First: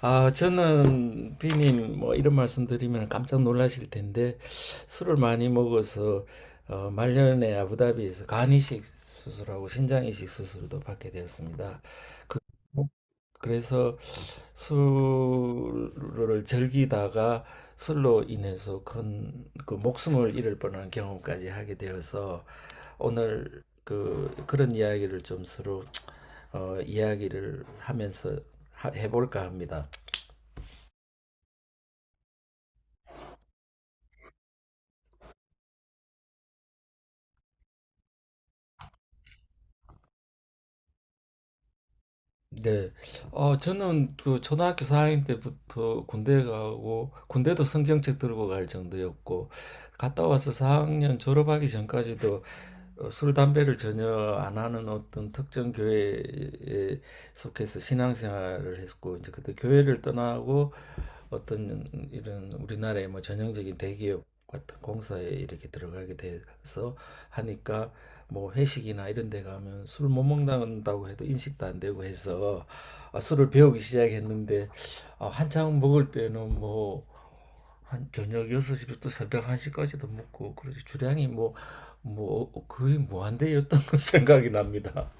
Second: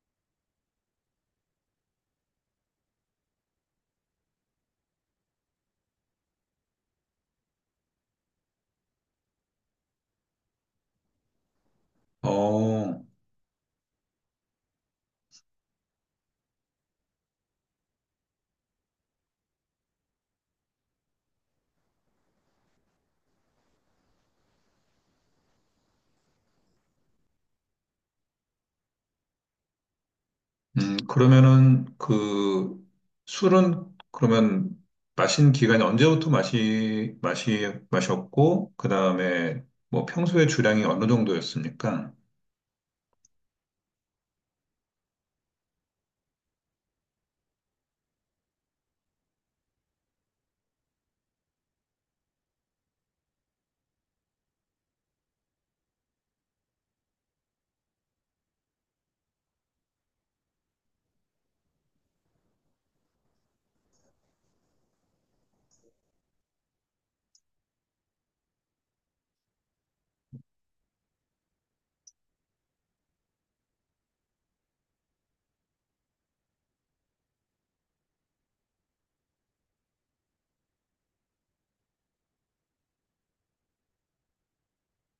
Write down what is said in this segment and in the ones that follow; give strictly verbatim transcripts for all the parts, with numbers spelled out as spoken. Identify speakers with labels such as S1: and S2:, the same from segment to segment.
S1: 아, 저는 비님 뭐 이런 말씀 드리면 깜짝 놀라실 텐데 술을 많이 먹어서 어, 말년에 아부다비에서 간 이식 수술하고 신장 이식 수술도 받게 되었습니다. 그,
S2: 어,
S1: 그래서 술을 즐기다가 술로 인해서 큰 그 목숨을 잃을 뻔한 경험까지 하게 되어서 오늘 그 그런 이야기를 좀 서로 어, 이야기를 하면서 하, 해볼까 합니다.
S2: 음, 그러면은 그 술은 그러면 마신 기간이 언제부터 마시, 마시, 마셨고, 그 다음에 뭐 평소에 주량이 어느 정도였습니까?
S1: 네. 어, 저는 그 초등학교 사 학년 때부터 군대 가고, 군대도 성경책 들고 갈 정도였고, 갔다 와서 사 학년 졸업하기 전까지도 어, 술, 담배를 전혀 안 하는 어떤 특정 교회에 속해서 신앙생활을 했고, 이제 그때 교회를 떠나고 어떤 이런 우리나라의 뭐 전형적인 대기업 같은 공사에 이렇게 들어가게 돼서 하니까 뭐 회식이나 이런 데 가면 술 못 먹는다고 해도 인식도 안 되고 해서 아, 술을 배우기 시작했는데 아, 한창 먹을 때는 뭐 한 저녁 여섯 시부터 새벽 한 시까지도 먹고 그래서 주량이 뭐 뭐 거의 무한대였던 거 생각이 납니다.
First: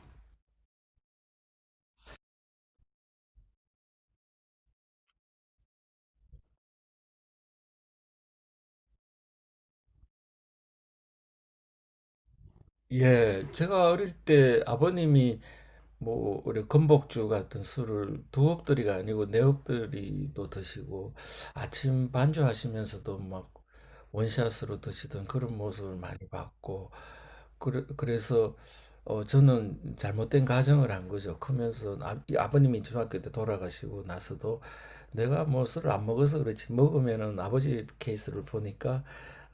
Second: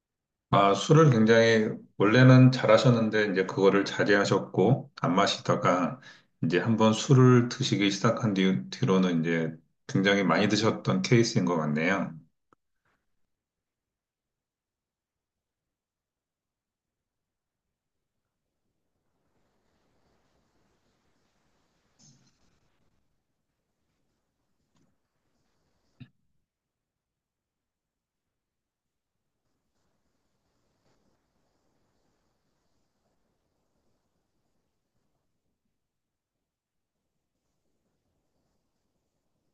S2: 아, 술을 굉장히 원래는 잘하셨는데 이제 그거를 자제하셨고, 안 마시다가 이제 한번 술을 드시기 시작한 뒤, 뒤로는 이제 굉장히 많이 드셨던 케이스인 것 같네요.
S1: 예, 제가 어릴 때 아버님이 뭐 우리 건복주 같은 술을 두 엎드리가 아니고 네 엎드리도 드시고 아침 반주하시면서도 막 원샷으로 드시던 그런 모습을 많이 봤고 그래, 그래서 어 저는 잘못된 가정을 한 거죠. 크면서 아, 이 아버님이 중학교 때 돌아가시고 나서도 내가 뭐 술을 안 먹어서 그렇지 먹으면은 아버지 케이스를 보니까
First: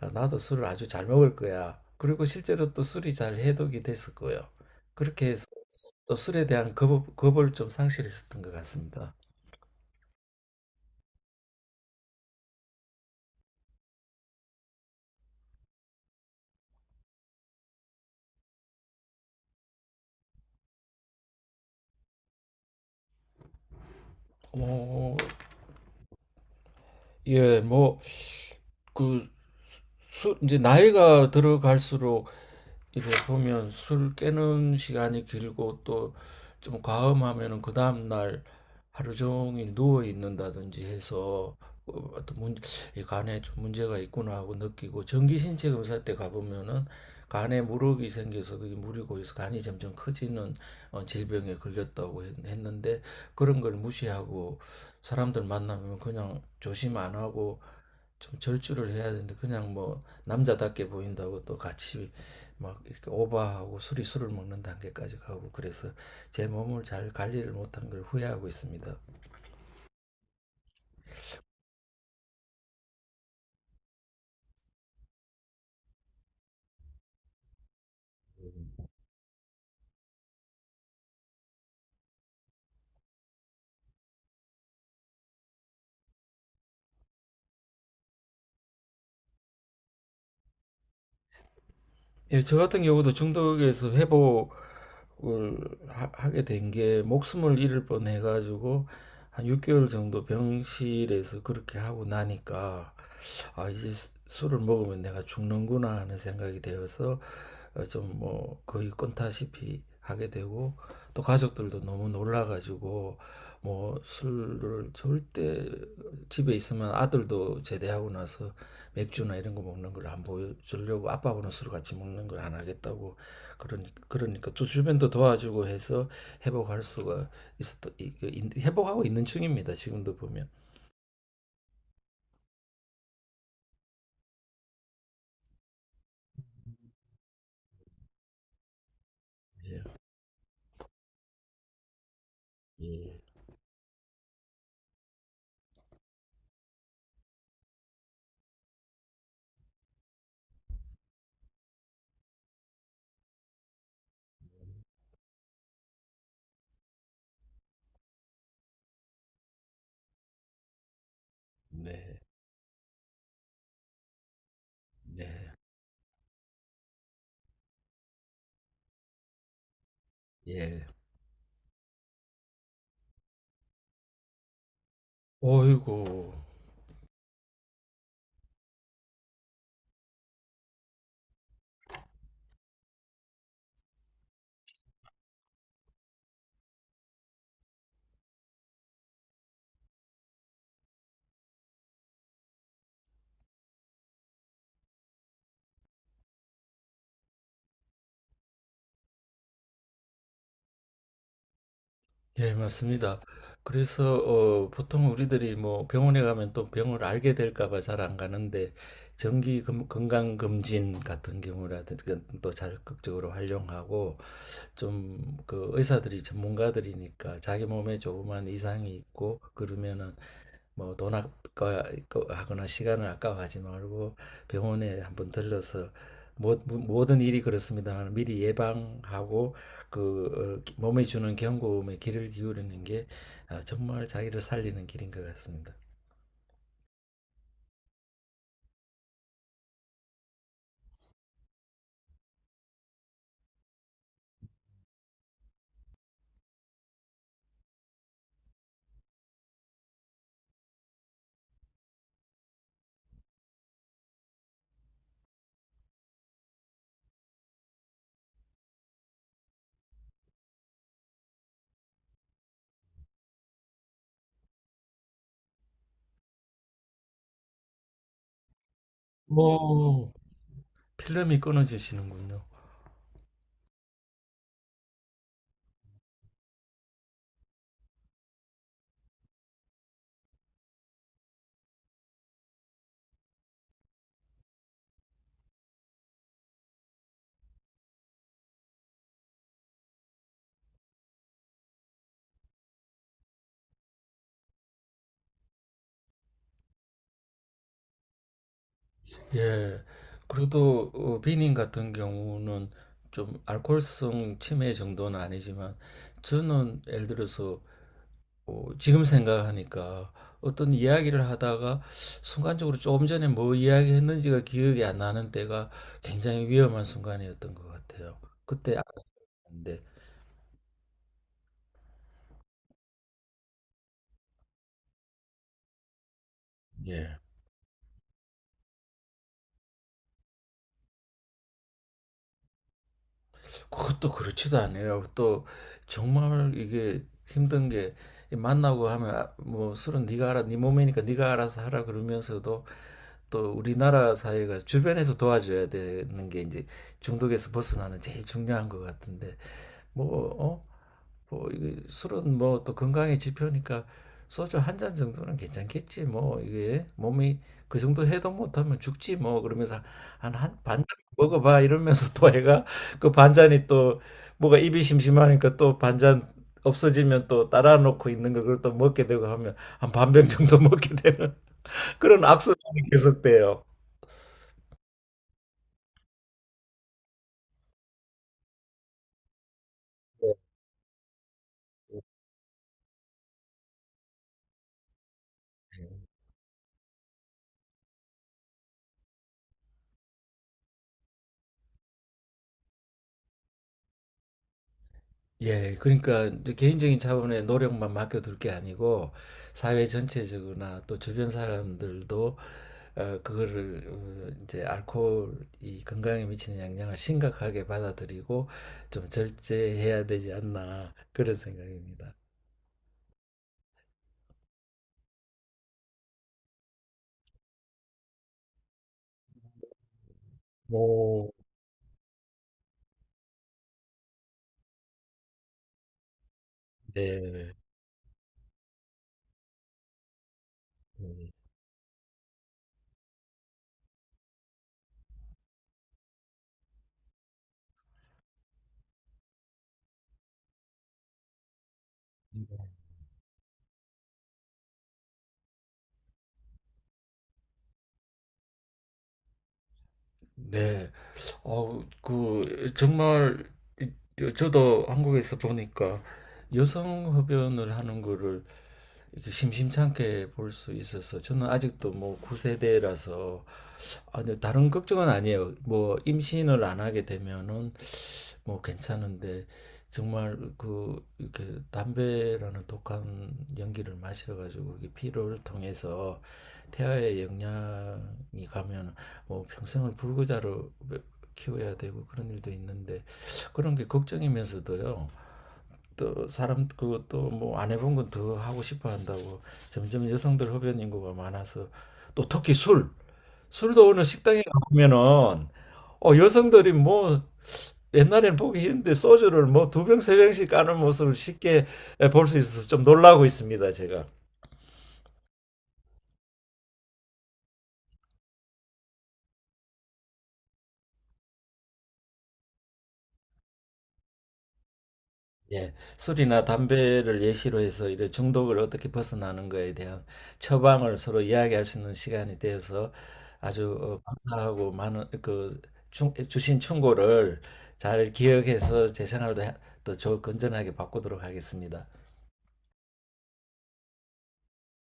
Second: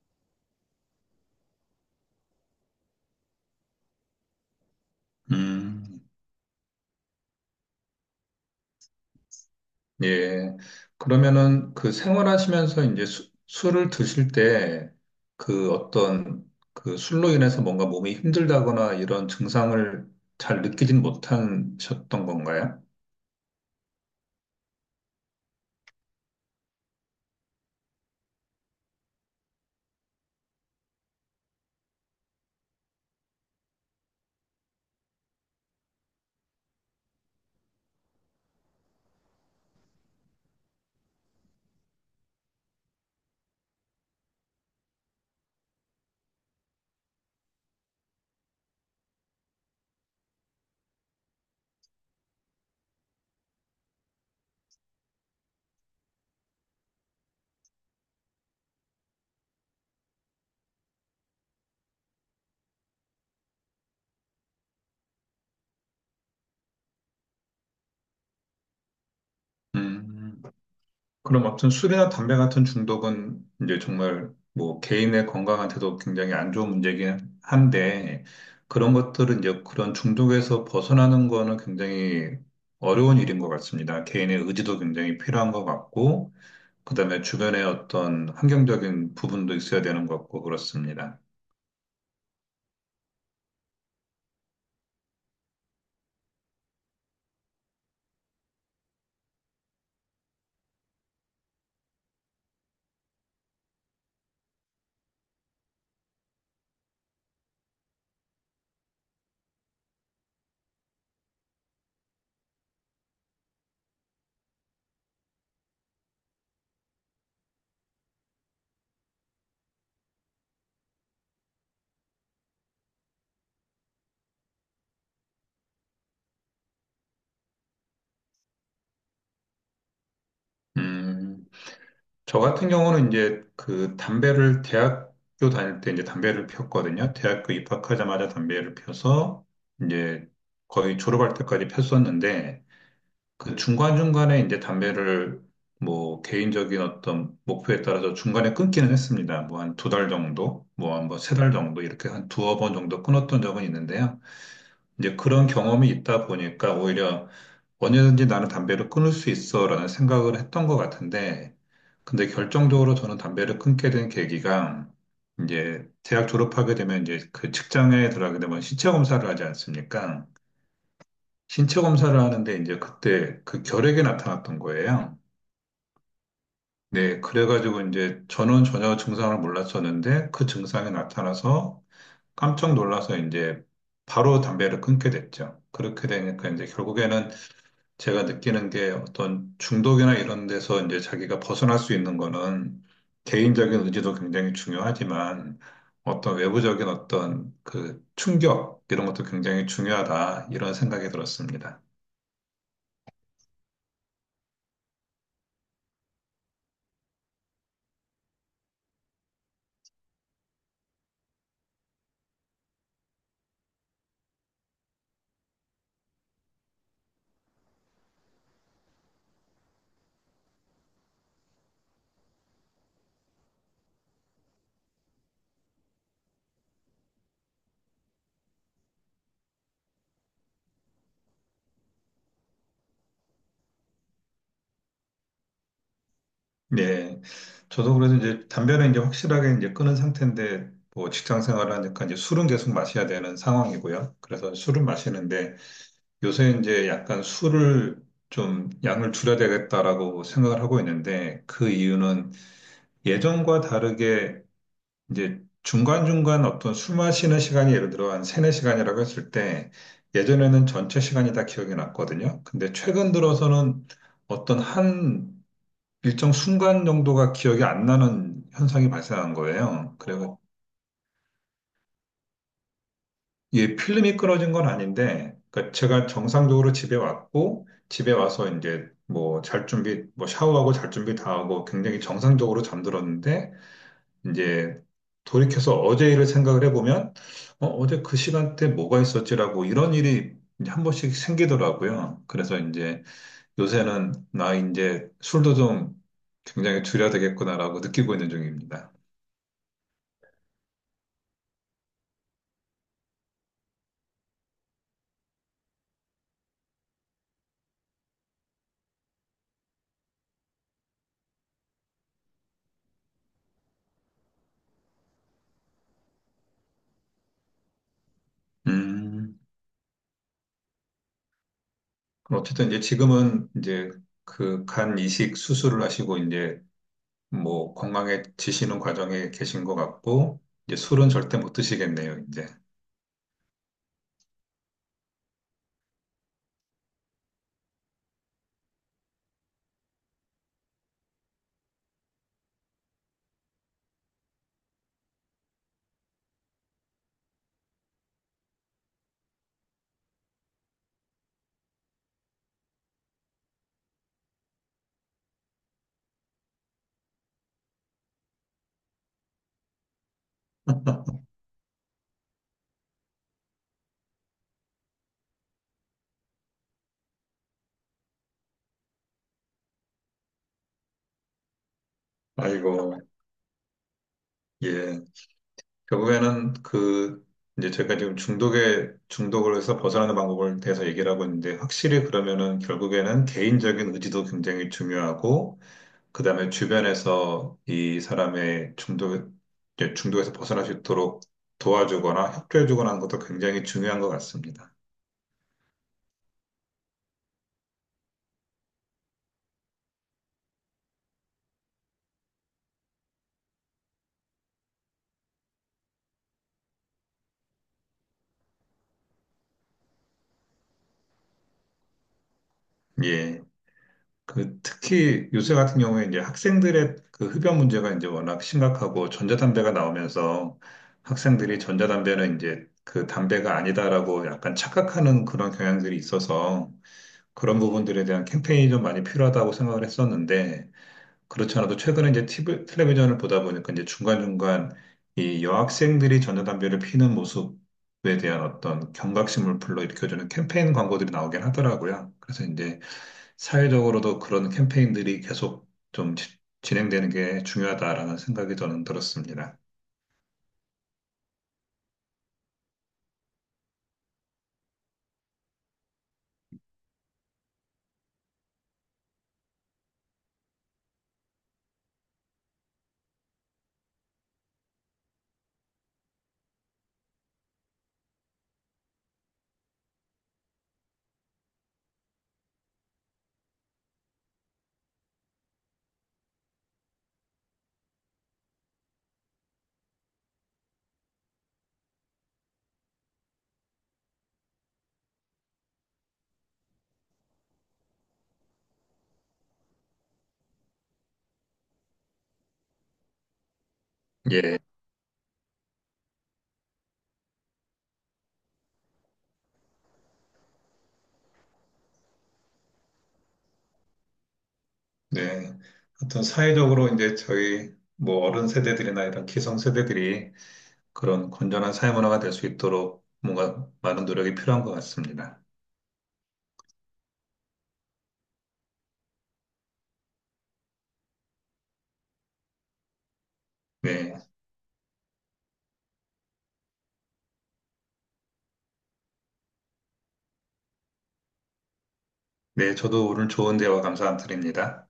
S1: 아, 나도 술을 아주 잘 먹을 거야. 그리고 실제로 또 술이 잘 해독이 됐었고요. 그렇게 해서
S2: 음.
S1: 또 술에 대한 겁, 겁을 좀 상실했었던 것 같습니다.
S2: 예. 그러면은 그 생활하시면서 이제 수- 술을 드실 때 그 어떤 그 술로 인해서 뭔가 몸이 힘들다거나 이런 증상을 잘 느끼진 못하셨던 건가요?
S1: 뭐, 예, 뭐 그 술, 이제 나이가 들어갈수록 이래 보면 술 깨는 시간이 길고 또 좀 과음하면은 그 다음날 하루 종일 누워 있는다든지 해서 어, 어떤 문, 이 간에 좀 문제가 있구나 하고 느끼고 정기신체 검사 때 가보면은 간에 물혹이 생겨서 그게 물이 고여서 간이 점점 커지는 어, 질병에 걸렸다고 했, 했는데 그런 걸 무시하고 사람들 만나면 그냥 조심 안 하고 좀 절주를 해야 되는데 그냥 뭐 남자답게 보인다고 또 같이 막 이렇게 오바하고 술이 술을 먹는 단계까지 가고 그래서 제 몸을 잘 관리를 못한 걸 후회하고 있습니다.
S2: 음. 그럼 아무튼 술이나 담배 같은 중독은 이제 정말 뭐 개인의 건강한테도 굉장히 안 좋은 문제긴 한데, 그런 것들은 이제 그런 중독에서 벗어나는 거는 굉장히 어려운 일인 것 같습니다. 개인의 의지도 굉장히 필요한 것 같고, 그다음에 주변에 어떤 환경적인 부분도 있어야 되는 것 같고 그렇습니다.
S1: 예, 저 같은 경우도 중독에서 회복을 하, 하게 된 게 목숨을 잃을 뻔해 가지고 한 육 개월 정도 병실에서 그렇게 하고 나니까 아 이제 수- 술을 먹으면 내가 죽는구나 하는 생각이 되어서 어, 좀뭐 거의 꼰타시피 하게 되고 또 가족들도 너무 놀라 가지고 뭐 술을 절대 집에 있으면 아들도 제대하고 나서 맥주나 이런 거 먹는 걸 안 보여주려고 아빠하고는 술 같이 먹는 걸 안 하겠다고 그러니 그러니까 또 주변도 도와주고 해서 회복할 수가 있었던 그 회복하고 있는 중입니다. 지금도 보면.
S2: 음, 저 같은 경우는 이제 그 담배를 대학교 다닐 때 이제 담배를 피웠거든요. 대학교 입학하자마자 담배를 피워서
S1: 예.
S2: 이제 거의 졸업할 때까지 폈었는데,
S1: 예.
S2: 그 중간중간에 이제 담배를 뭐 개인적인 어떤 목표에 따라서 중간에 끊기는 했습니다. 뭐 한 두 달 정도, 뭐 한 뭐 세 달 정도 이렇게 한 두어 번 정도 끊었던 적은 있는데요. 이제 그런 경험이 있다 보니까 오히려 언제든지 나는 담배를 끊을 수 있어라는 생각을 했던 것 같은데,
S1: 네.
S2: 근데 결정적으로 저는 담배를 끊게 된 계기가,
S1: 네.
S2: 이제 대학 졸업하게 되면 이제 그 직장에 들어가게 되면 신체 검사를 하지 않습니까?
S1: 예.
S2: 신체 검사를 하는데 이제 그때 그 결핵이 나타났던 거예요.
S1: 어이구.
S2: 네, 그래가지고 이제 저는 전혀 증상을 몰랐었는데 그 증상이 나타나서 깜짝 놀라서 이제 바로 담배를 끊게 됐죠. 그렇게 되니까 이제 결국에는 제가 느끼는 게, 어떤 중독이나 이런 데서 이제 자기가 벗어날 수 있는 거는 개인적인 의지도 굉장히 중요하지만 어떤 외부적인 어떤 그 충격 이런 것도 굉장히 중요하다, 이런 생각이 들었습니다.
S1: 예, 맞습니다. 그래서 어, 보통 우리들이 뭐 병원에 가면 또 병을 알게 될까 봐 잘 안 가는데 정기 검- 건강 검진 같은 경우라든지 또 적극적으로 활용하고 좀 그 의사들이 전문가들이니까 자기 몸에 조그만 이상이 있고 그러면은 뭐 돈 아까하거나 시간을 아까워하지 말고 병원에 한번 들러서 모, 모든 일이 그렇습니다만 미리 예방하고 그 어, 몸에 주는 경고음에 귀를 기울이는 게 아, 정말 자기를 살리는 길인 것 같습니다.
S2: 네. 저도 그래서 이제 담배는 이제 확실하게 이제 끊은 상태인데, 뭐 직장 생활을 하니까 이제 술은 계속 마셔야 되는 상황이고요. 그래서 술은 마시는데 요새 이제 약간 술을 좀 양을 줄여야 되겠다라고 생각을 하고 있는데, 그 이유는 예전과 다르게 이제 중간중간 어떤 술 마시는 시간이 예를 들어 한 세네 시간이라고 했을 때, 예전에는 전체 시간이 다 기억이 났거든요. 근데 최근 들어서는 어떤 한 일정 순간 정도가 기억이 안 나는 현상이 발생한 거예요.
S1: 뭐,
S2: 그리고
S1: 필름이 끊어지시는군요.
S2: 이게 필름이 끊어진 건 아닌데, 그러니까 제가 정상적으로 집에 왔고 집에 와서 이제 뭐 잘 준비, 뭐 샤워하고 잘 준비 다 하고 굉장히 정상적으로 잠들었는데, 이제 돌이켜서 어제 일을 생각을 해보면 어, 어제 그 시간대 뭐가 있었지라고, 이런 일이 이제 한 번씩 생기더라고요. 그래서 이제 요새는 나 이제 술도 좀 굉장히 줄여야 되겠구나라고 느끼고 있는 중입니다.
S1: 예. 그리고 또 어, 비님 같은 경우는 좀 알코올성 치매 정도는 아니지만 저는 예를 들어서 어, 지금 생각하니까 어떤 이야기를 하다가 순간적으로 조금 전에 뭐 이야기했는지가 기억이 안 나는 때가 굉장히 위험한 순간이었던 것 같아요. 그때
S2: 음,
S1: 알았는데
S2: 그럼 어쨌든 이제 지금은 이제 그 간 이식 수술을 하시고 이제
S1: 예.
S2: 뭐 건강해지시는 과정에 계신 것 같고, 이제 술은 절대 못 드시겠네요, 이제.
S1: 그것도 그렇지도 않아요. 또 정말 이게 힘든 게 만나고 하면 아, 뭐 술은 네가 알아, 네 몸이니까 네가 알아서 하라 그러면서도 또 우리나라 사회가 주변에서 도와줘야 되는 게 이제 중독에서 벗어나는 제일 중요한 것 같은데 뭐 어? 뭐 이게 술은 뭐 또 건강의 지표니까 소주 한 잔 정도는 괜찮겠지 뭐 이게 몸이 그 정도 해독 못하면 죽지 뭐 그러면서 한 한 반 잔 먹어봐 이러면서 또 애가 그 반잔이 또 뭐가 입이 심심하니까 또 반잔 없어지면 또 따라 놓고 있는 걸 그걸 또 먹게 되고 하면 한 반병 정도 먹게 되는 그런 악순환이
S2: 아이고,
S1: 계속돼요.
S2: 예. 결국에는 그 이제 제가 지금 중독에 중독을 해서 벗어나는
S1: 네.
S2: 방법을 대해서 얘기를 하고 있는데, 확실히 그러면은 결국에는 개인적인 의지도 굉장히 중요하고, 그다음에 주변에서 이 사람의 중독, 이제 중독에서 벗어날 수 있도록 도와주거나 협조해주거나 하는 것도 굉장히 중요한 것 같습니다.
S1: 예, 그러니까 이제 개인적인 차원의 노력만 맡겨둘 게 아니고 사회 전체적으로나 또 주변 사람들도 어, 그거를 어, 이제 알코올이 건강에 미치는 영향을 심각하게 받아들이고 좀 절제해야 되지 않나 그런 생각입니다.
S2: 예. 그 특히 요새 같은 경우에 이제 학생들의 그 흡연 문제가 이제 워낙 심각하고, 전자담배가 나오면서
S1: 오,
S2: 학생들이 전자담배는 이제 그 담배가 아니다라고 약간 착각하는 그런 경향들이 있어서
S1: 네.
S2: 그런 부분들에 대한 캠페인이 좀 많이 필요하다고 생각을 했었는데,
S1: 음.
S2: 그렇지 않아도 최근에 이제 티 브이 텔레비전을 보다 보니까 이제 중간중간 이 여학생들이 전자담배를 피는 모습에 대한 어떤 경각심을 불러일으켜주는 캠페인 광고들이 나오긴 하더라고요. 그래서 이제 사회적으로도 그런 캠페인들이 계속 좀 지- 진행되는 게 중요하다라는 생각이 저는 들었습니다.
S1: 네. 어, 그, 정말, 이- 저도 한국에서 보니까 여성 흡연을 하는 거를 이렇게 심심찮게 볼 수 있어서 저는 아직도 뭐 구 세대라서 아, 근데 다른 걱정은 아니에요. 뭐 임신을 안 하게 되면은 뭐 괜찮은데 정말 그 이렇게 담배라는 독한 연기를 마셔가지고 이게 피로를 통해서 태아에 영향이 가면은 뭐 평생을 불구자로 키워야 되고 그런 일도 있는데 그런 게 걱정이면서도요. 또 사람 그또뭐안 해본 건 더 하고 싶어 한다고 점점 여성들 흡연 인구가 많아서 또 특히 술 술도 어느 식당에
S2: 예,
S1: 가면은 어 여성들이 뭐 옛날에는 보기 힘든데 소주를 뭐 두 병 세 병씩 까는 모습을 쉽게 볼 수 있어서 좀 놀라고 있습니다 제가.
S2: 네. 하여튼 사회적으로 이제 저희 뭐 어른 세대들이나 이런 기성 세대들이 그런 건전한 사회 문화가 될 수 있도록 뭔가 많은 노력이 필요한 것 같습니다.
S1: 예, 술이나 담배를 예시로 해서 이런 중독을 어떻게 벗어나는 거에 대한 처방을 서로 이야기할 수 있는 시간이 되어서 아주 어,
S2: 네,
S1: 감사하고 많은 그 충- 주신 충고를 잘 기억해서 제 생활도 해- 또 좋- 건전하게 바꾸도록 하겠습니다.
S2: 네, 저도 오늘 좋은 대화 감사드립니다.